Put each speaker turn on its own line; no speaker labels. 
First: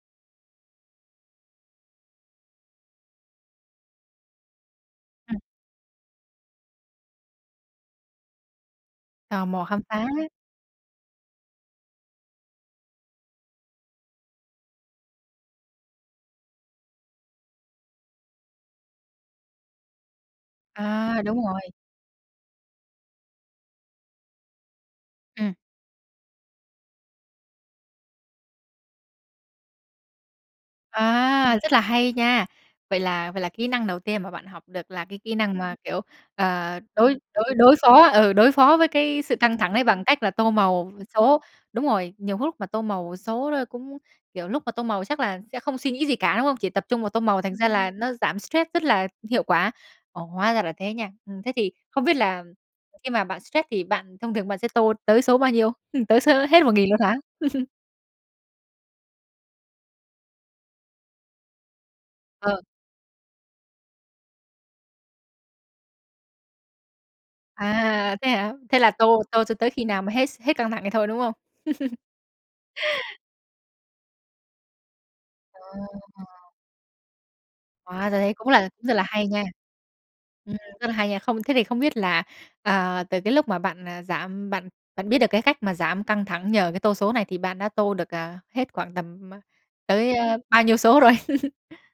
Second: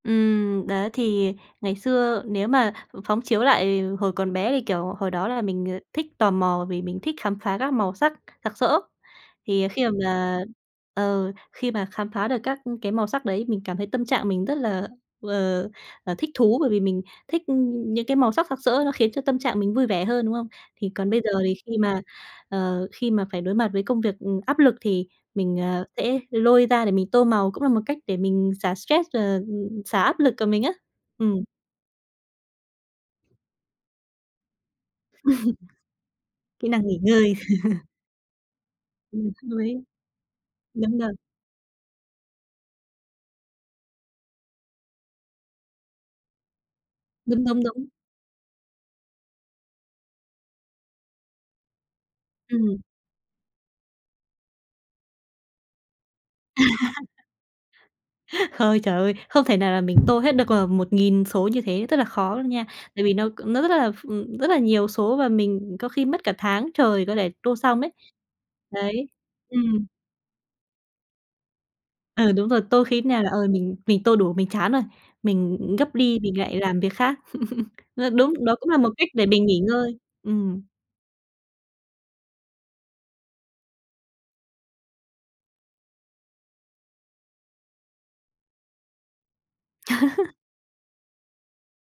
Ừm, đấy, thì ngày xưa nếu mà phóng chiếu lại hồi còn bé thì, kiểu, hồi đó
Ừm.
là mình thích tò mò vì mình thích khám phá các màu sắc sặc sỡ,
Tò mò
thì
khám
khi m
phá ấy.
mà ờ, khi mà khám phá được các cái màu sắc đấy, mình cảm thấy tâm trạng mình rất là, ờ, thích thú bởi vì mình thích những cái màu sắc sặc sỡ nó khiến cho tâm trạng mình vui vẻ hơn, đúng không? Thì còn
À,
bây giờ
đúng
thì
rồi.
khi mà, ờ, khi mà phải đối mặt với công việc, ừm, áp lực thì
Ừm.
mình, ờ, sẽ lôi ra để mình tô màu, cũng là một cách để mình xả stress, ờ, xả áp lực của mình á. Ừm.
À, rất là hay nha! Vậy là vậy là kỹ năng đầu tiên mà bạn học được là cái kỹ năng mà, kiểu,
Kỹ
ờ,
năng nghỉ
đối
ngơi.
đối đối phó ừ, đối phó với cái
Ừm,
sự
hợp
căng thẳng
lý.
ấy bằng cách là tô màu
Đúng rồi.
số đúng rồi. Nhiều lúc mà tô màu số đó cũng, kiểu, lúc mà tô màu chắc là sẽ không suy nghĩ gì cả, đúng không? Chỉ tập trung vào tô màu,
Đúng,
thành
đúng,
ra
đúng.
là nó giảm stress rất là hiệu quả. Ồ, hóa ra là thế nha! Ừm, thế thì không biết là
Ừm.
khi mà bạn stress thì bạn thông thường bạn sẽ tô tới số bao nhiêu? Ừm, tới số hết 1.000 luôn hả?
Ơi trời ơi! Không thể nào là mình tô hết được, ờ, 1.000 số như thế, rất là khó luôn
Ờ.
nha, tại vì nó nó rất là ph rất là nhiều số và mình có khi mất cả tháng trời có thể tô xong ấy.
À, thế hả? Thế là
Đấy,
tô tô cho tới khi
ừm.
nào mà hết s hết căng thẳng thì thôi, đúng không?
Ừ, đúng rồi, tô khi nào là, ờ, mình mình tô đủ, mình chán rồi, mình
À,
gấp đi mình
à.
lại làm việc khác. Ơ,
Hóa ra đấy
đúng,
cũng
đó
là
cũng là
cũng
một
rất là
cách để
hay nha!
mình nghỉ ngơi,
Ừm,
ừm.
rất là hay nha! Không thế thì không biết là, à, từ cái lúc mà bạn, à, giảm bạn bạn biết được cái cách mà giảm căng thẳng nhờ cái tô số này thì bạn đã tô được, ờ, hết khoảng tầm tới bao nhiêu số rồi?